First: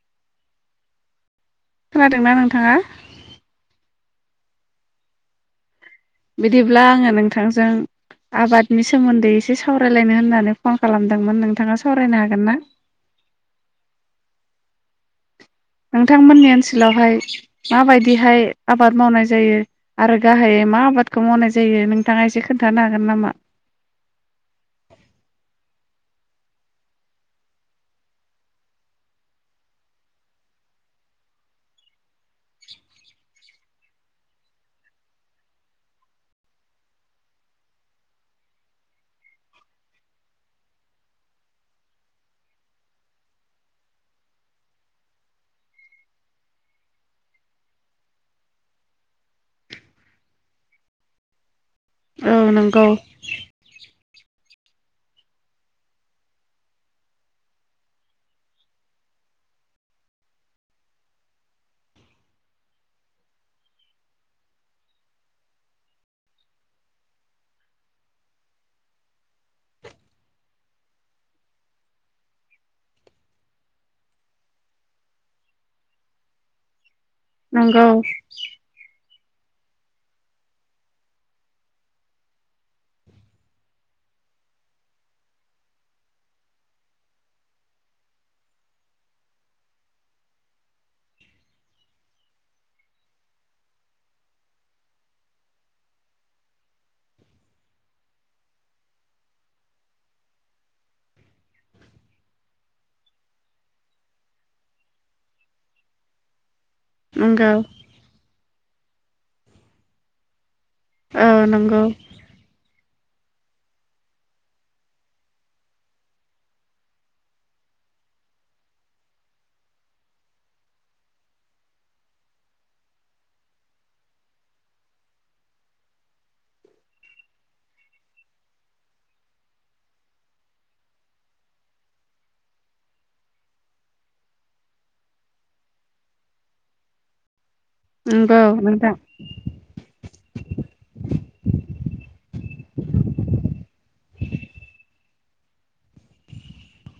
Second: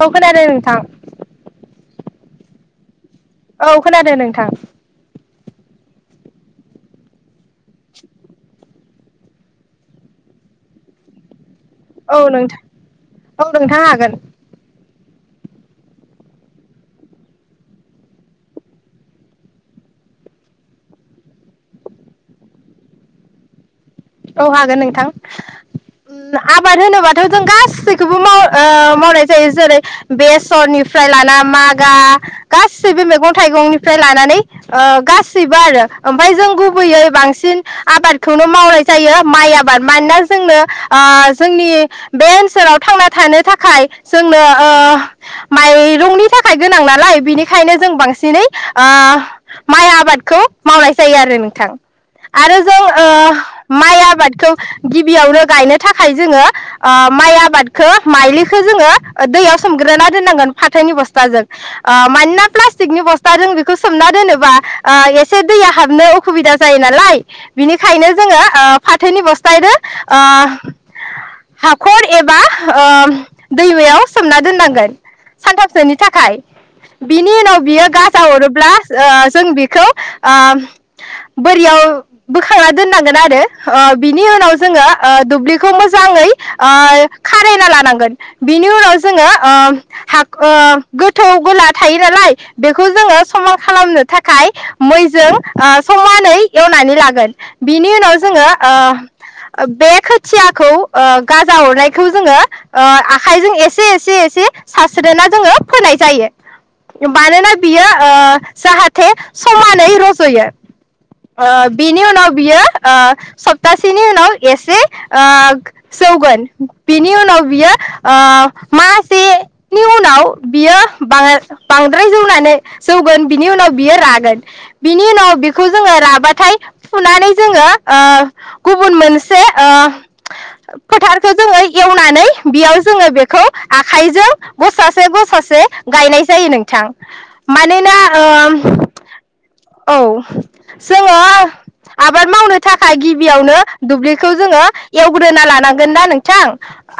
औ खोनायाखै नोंथां खोनादोंना नोंथाङा औ खोनादों नोंथां बिदिब्ला आङो नोंथांजों आबादनि सोमोन्दै एसे सावरायलायनो होननानै फन खालामदोंमोन नोंथां औ नोंथां औ नोंथां हागोन नोंथांमोननि ओनसोलावहाय माबायदिहाय आबाद मावनाय जायो आरो गाहायै मा आबादखौ मावनाय जायो नोंथाङा एसे खोन्थानो हागोन नामा औ हागोन नोंथां उम आबाद होनोबाथ' जों गासैखौबो माव ओ मावनाय जायो जेरै बेसरनिफ्राय लाना मागा गासैबो मैगं थाइगंनिफ्राय लानानै ओ गासैबो आरो ओमफ्राय जों गुबैयै बांसिन आबादखौनो मावनाय जायो माइ आबाद मानोना जोंनो ओ जोंनि बे ओनसोलाव थांना थानो थाखाय जोंनो ओ माइरंनि थाखाय गोनां नालाय बिनिखायनो जों बांसिनै ओ माइ आबादखौ मावनाय जायो आरो नोंथां आरो औ नंगौ जों ओ माइ आबादखौ गिबियावनो गायनो थाखाय जोङो ओ माइ आबादखौ माइलिखौ जोङो दैयाव सोमग्रोना दोननांगोन फाथोनि बस्थाजों ओ मानोना प्लास्टिकनि बस्थाजों बेखौ सोमना दोनोबा ओ एसे दैया हाबनो अखुबिदा जायो नालाय बिनिखायनो जोङो ओ फाथोनि बस्थादो ओ हाखर एबा ओ दैमायाव सोमना दोननांगोन सानथामसोनि थाखाय बिनि उनाव नंगौ बियो गाजा अरोब्ला ओ जों बेखौ ओ बोरियाव बोखांना दोननांगोन आरो ओ बिनि उनाव जोङो ओ दुब्लिखौ मोजाङै ओ खारायना लानांगोन बिनि उनाव जोङो ओ हा ओ गोथौ गोला थायो नालाय बेखौ जोङो समान खालामनो थाखाय मैजों ओ समानै एवनानै लागोन बिनि उनाव जोङो ओ बे खोथियाखौ ओ गाजा अरनायखौ जोङो ओ आखाइजों एसे एसे एसे सारस्रिना जोङो फोनाय जायो नंगौ मानोना बियो ओ जाहा थे समानै रज'यो औ ओ नंगौ बिनि उनाव बियो ओ सप्तासेनि उनाव एसे ओ जौगोन बिनि उनाव बियो ओ मासेनि उनाव बियो बांद्राय जौनानै जौगोन बिनि उनाव बियो रागोन बिनि उनाव बिखौ जोङो राबाथाय फुनानै जोङो ओ गुबुन मोनसे ओ फोथारखौ जोङो एवनानै बेयाव जोङो बेखौ आखाइजों गसासे गसासे गायनाय जायो नोंथां मानोना ओ नंगौ नोंथां औ जोङो आबाद मावनो थाखाय गिबियावनो दुब्लिखौ जोङो एवग्रोना लानांगोन ना नोंथां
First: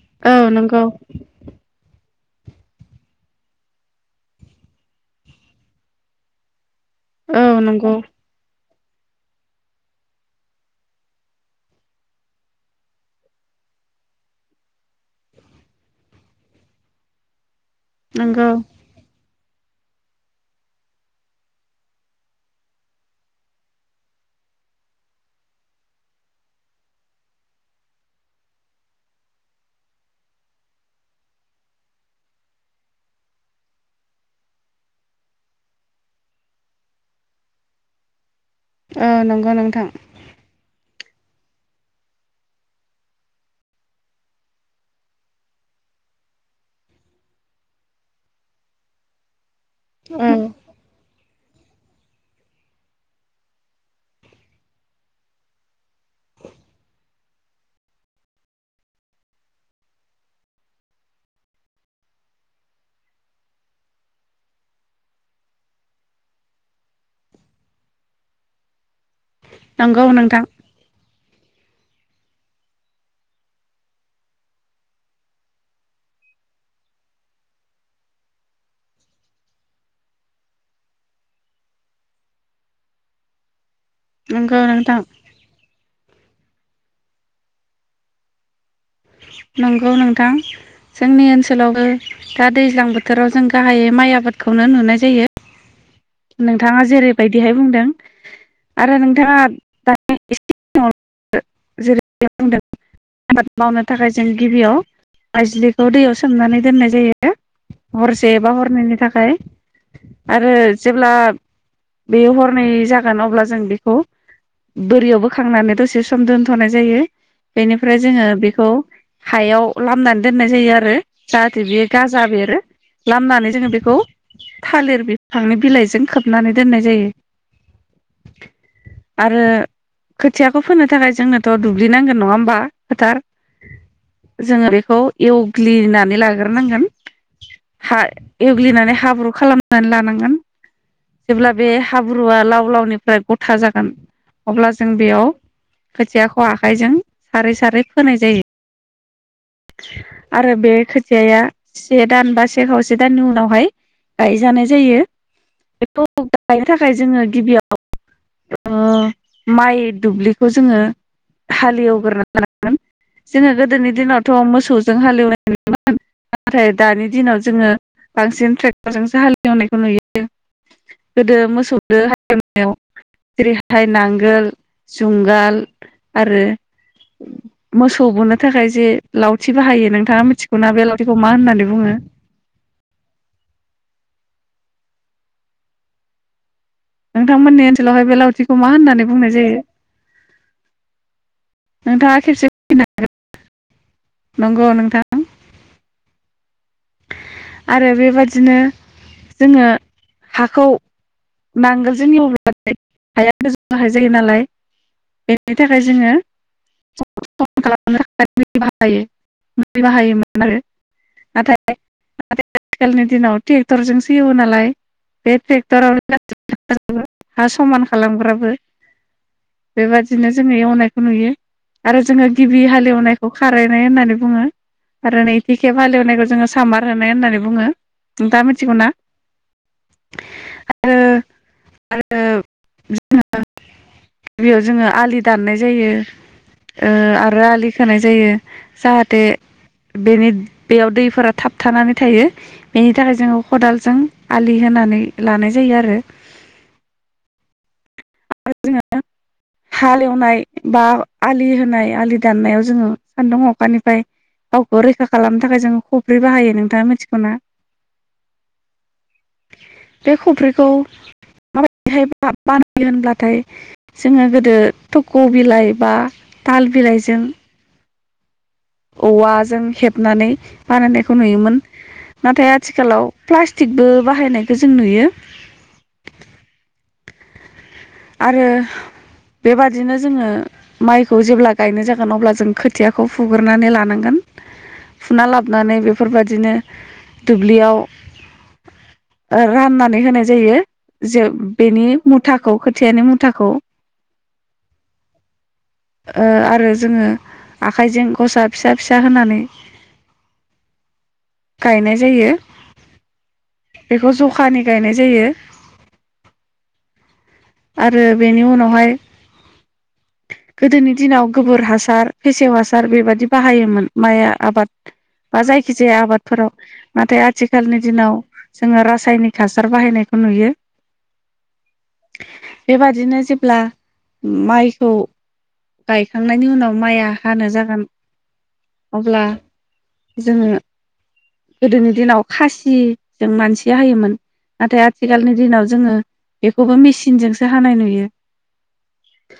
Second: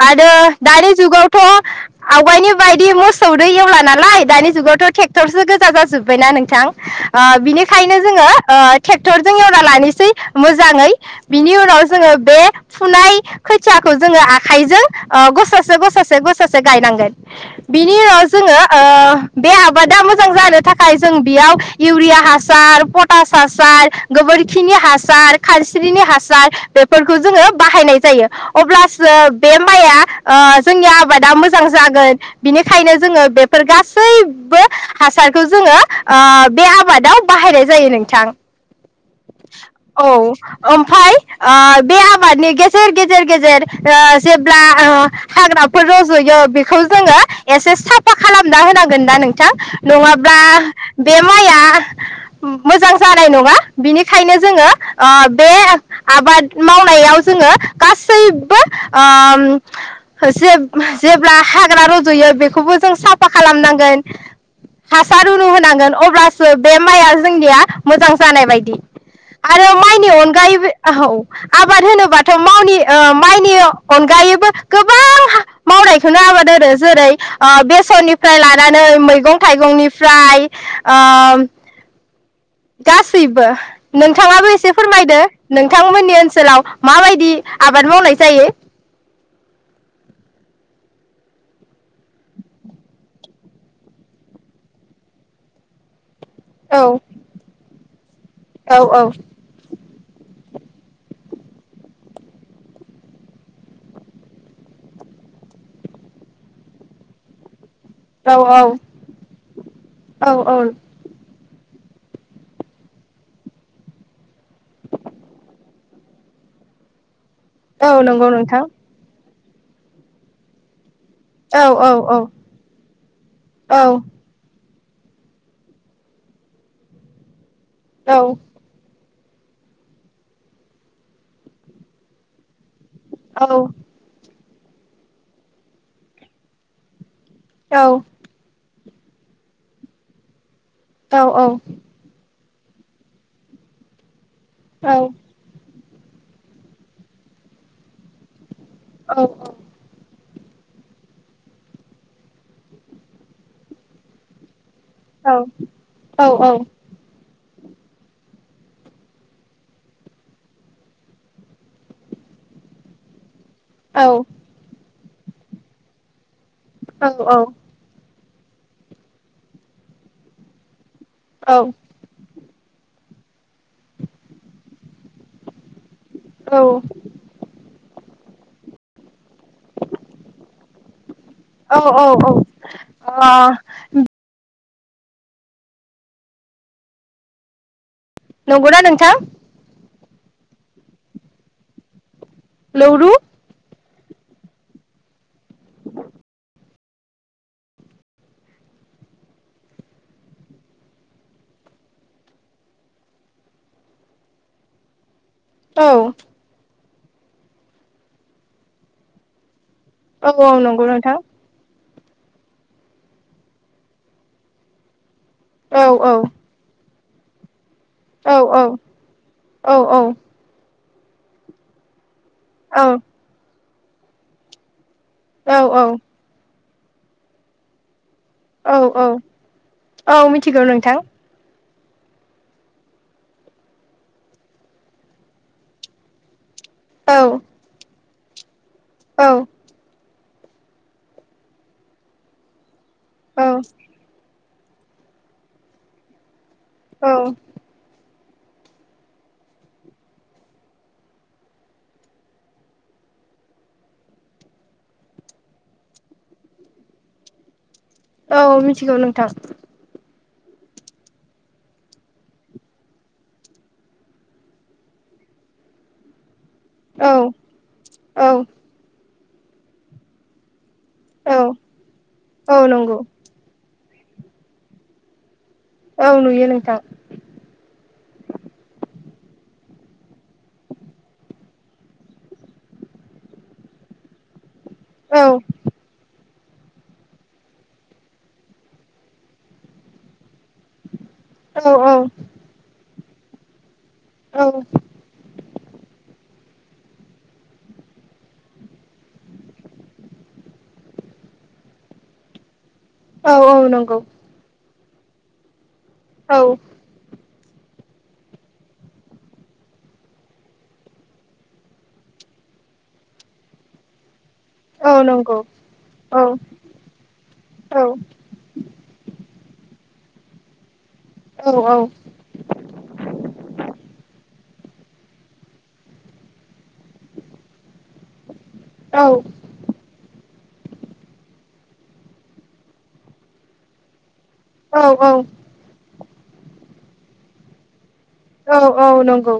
आरो औ नंगौ दानि जुगावथ' आवगायनि बायदि मोसौदो एवला नालाय दानि जुगावथ' ट्रेक्टरसो गोजा जाजोबबायना नोंथां ओ औ नंगौ बिनिखायनो जोङो ओ ट्रेक्टरजों एवना लानिसै मोजाङै बिनि उनाव जोङो बे फुनाय खोथियाखौ जोङो आखाइजों ओ गसासे गसासे गसासे गायनांगोन बिनि उनाव नंगौ जोङो ओ बे आबादा मोजां जानो थाखाय जों बेयाव इउरिया हासार पटास हासार गोबोरखिनि हा सार खानस्रिनि हासार बेफोरखौ जोङो बाहायनाय जायो अब्लासो बे माइया ओ जोंनि आबादा मोजां जागोन बिनिखायनो जोङो बेफोर गासैबो हासारखौ जोङो ओ बे आबादाव बाहायनाय जायो नोंथां औ नंगौ नोंथां औ ओमफाय ओ बे आबादनि गेजेर गेजेर गेजेर ओ जेब्ला ओ हाग्राफोर रज'यो बेखौ जोङो एसे साफा खालामना होनांगोन ना नोंथां औ नङाब्ला बे माइया मोजां जानाय नङा बिनिखायनो जोङो ओ बे आबाद मावनायाव जोङो गासैबो ओ जे-जेब्ला हाग्रा रज'यो बेखौबो जों साफा खालामनांगोन हासार उनु होनांगोन अब्लासो बे माइआ जोंनिया मोजां जानाय बाय दि आरो नंगौ माइनि नोंथां अनगायैबो ओ आबाद होनोबाथ' मावनि ओ माइनि अनगायैबो गोबां मावनायखौनो आबाद होनो जेरै बेसरनिफ्राय लानानै मैगं थाइगंनिफ्राय ओ गासैबो नोंथाङाबो नंगौ एसे नोंथां फोरमायदो नोंथांमोननि ओनसोलाव माबायदि आबाद मावनाय जायो नंगौ नोंथां जोंनि ओनसोलावबो दा दैज्लां बोथोराव जों गाहायै माइ आबादखौनो नुनाय जायो औ नोंथाङा जेरैबायदिहाय बुंदों औ आरो औ नोंथाङा [unintelligible] आबाद मावनो थाखाय जों गिबियाव आाइज्लिखौ दैयाव सोमनानै दोननाय जायो हरसे औ एबा हरनैनि थाखाय औ आरो औ जेब्ला बे हरनै जागोन अब्ला जों बेखौ बोरियाव बोखांनानै दसे एसे सम दोनथ'नाय जायो औ बेनिफ्राय जोङो नंगौ नोंथां बेखौ हायाव लामनानै दोननाय जायो आरो जाहाथे औ बेयो औ औ गाजा बेरो लामनानै जोङो औ बेखौ थालिर बिफांनि बिलाइजों खोबनानै दोननाय जायो औ आरो खोथियाखौ फोनो थाखाय जोंनोथ' दुब्लिनांगोन नङा होमबा फोथार औ जोङो बेखौ एवग्लिनानै लाग्रोनांगोन हाल एव ग्लिनानै हाब्रु खालामनानै लानांगोन औ जेब्ला बे हाब्रुआ लाव लावनिफ्राय गथा जागोन अब्ला जों बेयाव खोथियाखौ आखाइजों सारै सारै फोनाय जायो औ औ आरो बे खोथियाया से दान बा से खावसे दाननि उनावहाय गायजानाय जायो बेखौ औ गायनो थाखाय जोङो गिबियाव ओ माइ दुब्लिखौ जोङो हालेवग्रोना लानांगोन जोङो गोदोनि औ दिनाव मोसौजों हालेवनायमोन नाथाय औ दानि दिनाव जोङो बांसिन ट्रेक्टरजोंसो हालेवनायखौ नुयो गोदो मोसौ जों हालेव नायाव जेरैहाय नांगोल जुंगाल आरो मोसौ बोनो थाखाय जे लावथि बाहायो नोंथाङा मिथिगौना बे लावथिखौ मा होननानै औ बुङो औ अ नोंथांमोननि ओ नसोलावहाय बे लावथिखौ मा नंगौना होननानै नोंथां बुंनाय जायो नोंथां लौरु नंगौ नोंथां [inaudible] आरो बेबादिनो जोङो हाखौ नांगोलजों एवब्लाथाय हाया गोजौनो हाय जायो नालाय बेनि थाखाय औ जोङो खालामायो [unintelligible] औ बाहायोमोन औ आरो नंगौ नोंथां नाथाय नाथाय आथिखालनि दिनाव ट्रेक्टरजोंसो एवो नालाय औ औ [unintelligible] हा समान औ खालामग्राबो औ बेबायदिनो जोङो एवनाय नुयो आरो जोङो गिबि हालेवनायखौ ख रायनाय होननानै बुङो आरो औ नैथिखेब हालौनायखौ जोङो सामार होनाय होननानै बुङो नोंथाङा औ मिथिगौना औ औ मिथिगौ नोंथां आरो जोङो गिबियाव जोङो आलि दाननाय जायो ओ औ आरो आलि खोनाय जा जायो औ जाहाथे बेनि बेयाव दैफोरा थाबथानानै थायो बेनि थाखाय जोङो औ खदालजों आलि होनानै लानाय जायो आरो औ आरो जोङो हालेवनाय बा आलि होनाय आलि दाननायाव जोङो सान्दुं अखानिफ्राय गावखौ रैखा खालामनो थाखाय जोङो खफ्रि बाहायो नोंथाङा मिथिगौना औ मिथिगौ नोंथां बे खफ्रिखौ माबायदिहाय [unintelligible] होनब्लाथाय जोङो गोदो थक' बिलाइ बा ताल औ बिलाइजों औ औवाजों हेबनानै बानायनायखौ औ नुयोमोन नाथाय औ नंगौ आथिखालाव प्लास्टिकबो बाहायनायखौ जों नुयो औ नुयो नोंथां आरो बेबादिनो जोङो माइखौ जेब्ला गायनो जागोन अब्ला जों खोथियाखौ फुग्रोनानै लानांगोन औ फुना लाबोनानै बेफोरबादि बिदिनो दुब्लियाव ओ राननानै होनाय जायो जे औ बेनि औ मुथाखौ खो खोथियानि मुथाखौ औ ओ आरो जोङो आखाइजों गसा फिसा फिसा होनानै गायनाय जायो औ औ नंगौ बेखौ जखानि गायनाय जायो औ आरो बेनि उनावहाय गोदोनि दिनाव गोबोर हासार फेसेव हासार बेबायदि बाहायोमोन माइया आबाद औ नंगौ बा जायखिजाया औ आबादफोराव नाथाय औ आथिखालनि दिनाव जोङो रासायनिक हासार बाहायनायखौ नुयो औ औ बेबादिनो जेब्ला माइखौ गायखांनायनि उनाव माइया हानो जागोन अब्ला जोङो गोदोनि दिनाव खासिजों मानसिया होयोमोन नाथाय औ औ आथिखालनि दिनाव जोङो बेखौबो मिसि सिनजोंसो हानाय नुयो औ औ नंगौ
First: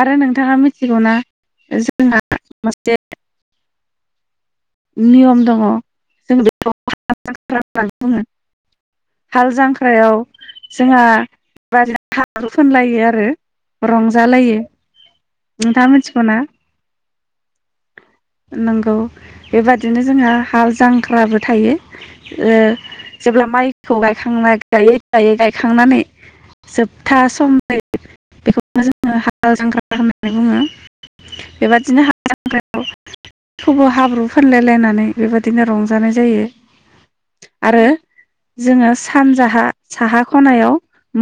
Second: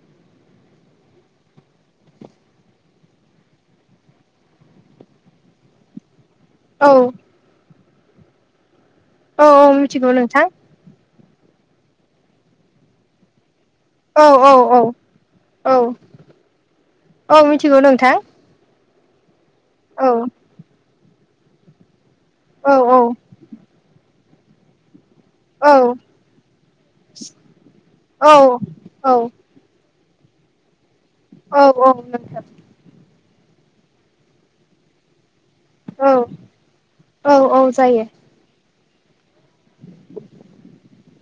आरो नोंथाङा मिथिगौना जोंना मोनसे नियम दङ जों बे औ [unintelligible] औ हाल औ मिथिगौ जांख्रायाव नोंथां जोंहा बेबादिनो हाब्रु फोनलायो आरो औ औ रंजालायो औ औ नोंथाङा मिथिगौना औ मिथिगौ नोंथां [inaudible] नंगौ औ औ बेबादिनो जोंहा हाल जां ख्राबो थायो। औ औ ओ जेब्ला माइखौ गाय थांना गायै गायै गायखांनानै जोबथा सम औ बेखौनो [unintelligible] जोङो हाल जांख्रा होननानै बुङो। औ औ बेबादिनो हाल नोंथां जांख्रा खौबो हा ब्रु फानलायलायनानै बेबायदि बिदिनो रंजानाय औ जायो औ औ आरो जायो जोङो सानजाहा साहा खनायाव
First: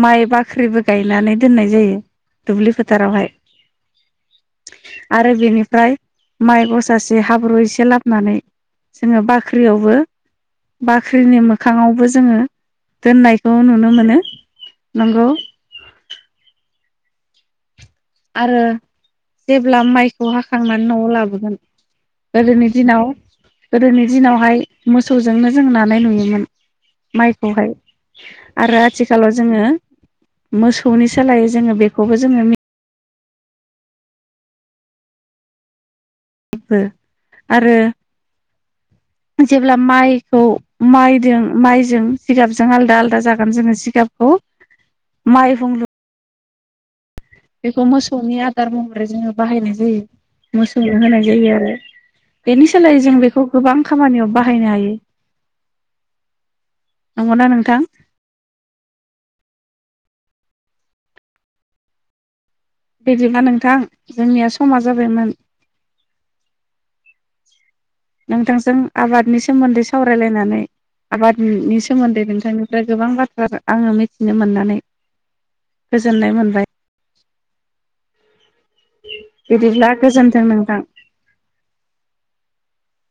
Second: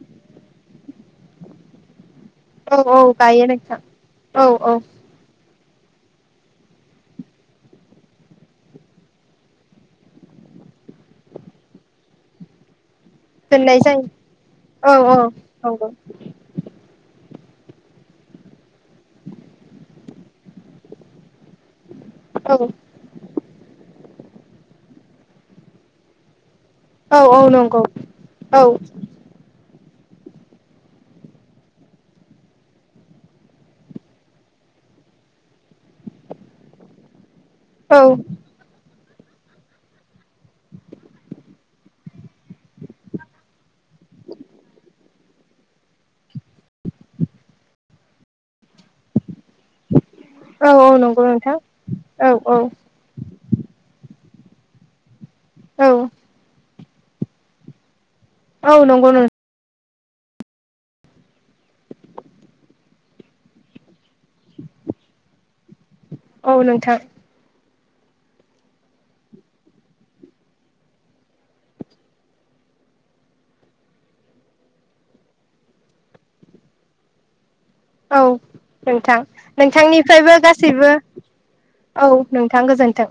माइ बाख्रिबो गायनानै दोननाय जायो। दुब्लि औ औ फोथारावहाय गायो औ औ फ्राय माइ गसासे हाब्रु एसे लाबनानै जोङो बाख्रियावबो बाख्रिनि मोखाङावबो जोङो दोननायखौ दोननाय नुनो जायो मोनो औ नंगौ। औ नंगौ आरो जेब्ला माइखौ हाखांनानै नआव लाबोगोन। औ गोदोनि दिनाव गोदोनि दिनावहाय मोसौजोंनो जों नानाय नुयोमोन। औ औ माइखौहाय नंगौ औ आरो आथिखालाव जोङो मोसौनि सोलाय जोङो बेखौबो जोङो। इबो औ जेब्ला माइखौ माइजों माइजों जिगाबजों आलदा आलादा जागोन जोङो जि गाबखौ माइहुं लु बेखौ मोसौनि आदार महरै जोङो बाहायनाय जायो। औ मोसौ औ नंगौ होनाय जायो नोंथां आरो औ औ बेनि सोलायै जों बेखौ गोबां खामानियाव बाहा खायनो हायो। औ नंगौ ना नोंथां? औ नंगौ नों बिदिबा नोंथां जोंनिया समा जाबायमोन। औ नोंथां नोंथांजों आबादनि सोमोन्दै सावरायलायनानै आबादनि सोमोन्दै नोंथांनिफ्राय गोबां बाथ्रा आङो मिथिनो मोननानै गोजोननाय मोनबाय। औ नोंथां बिदिब्ला नोंथांनिफ्रायबो गोजोन्थों नोंथां। गासैबो औ नों थां गोजोन्थों।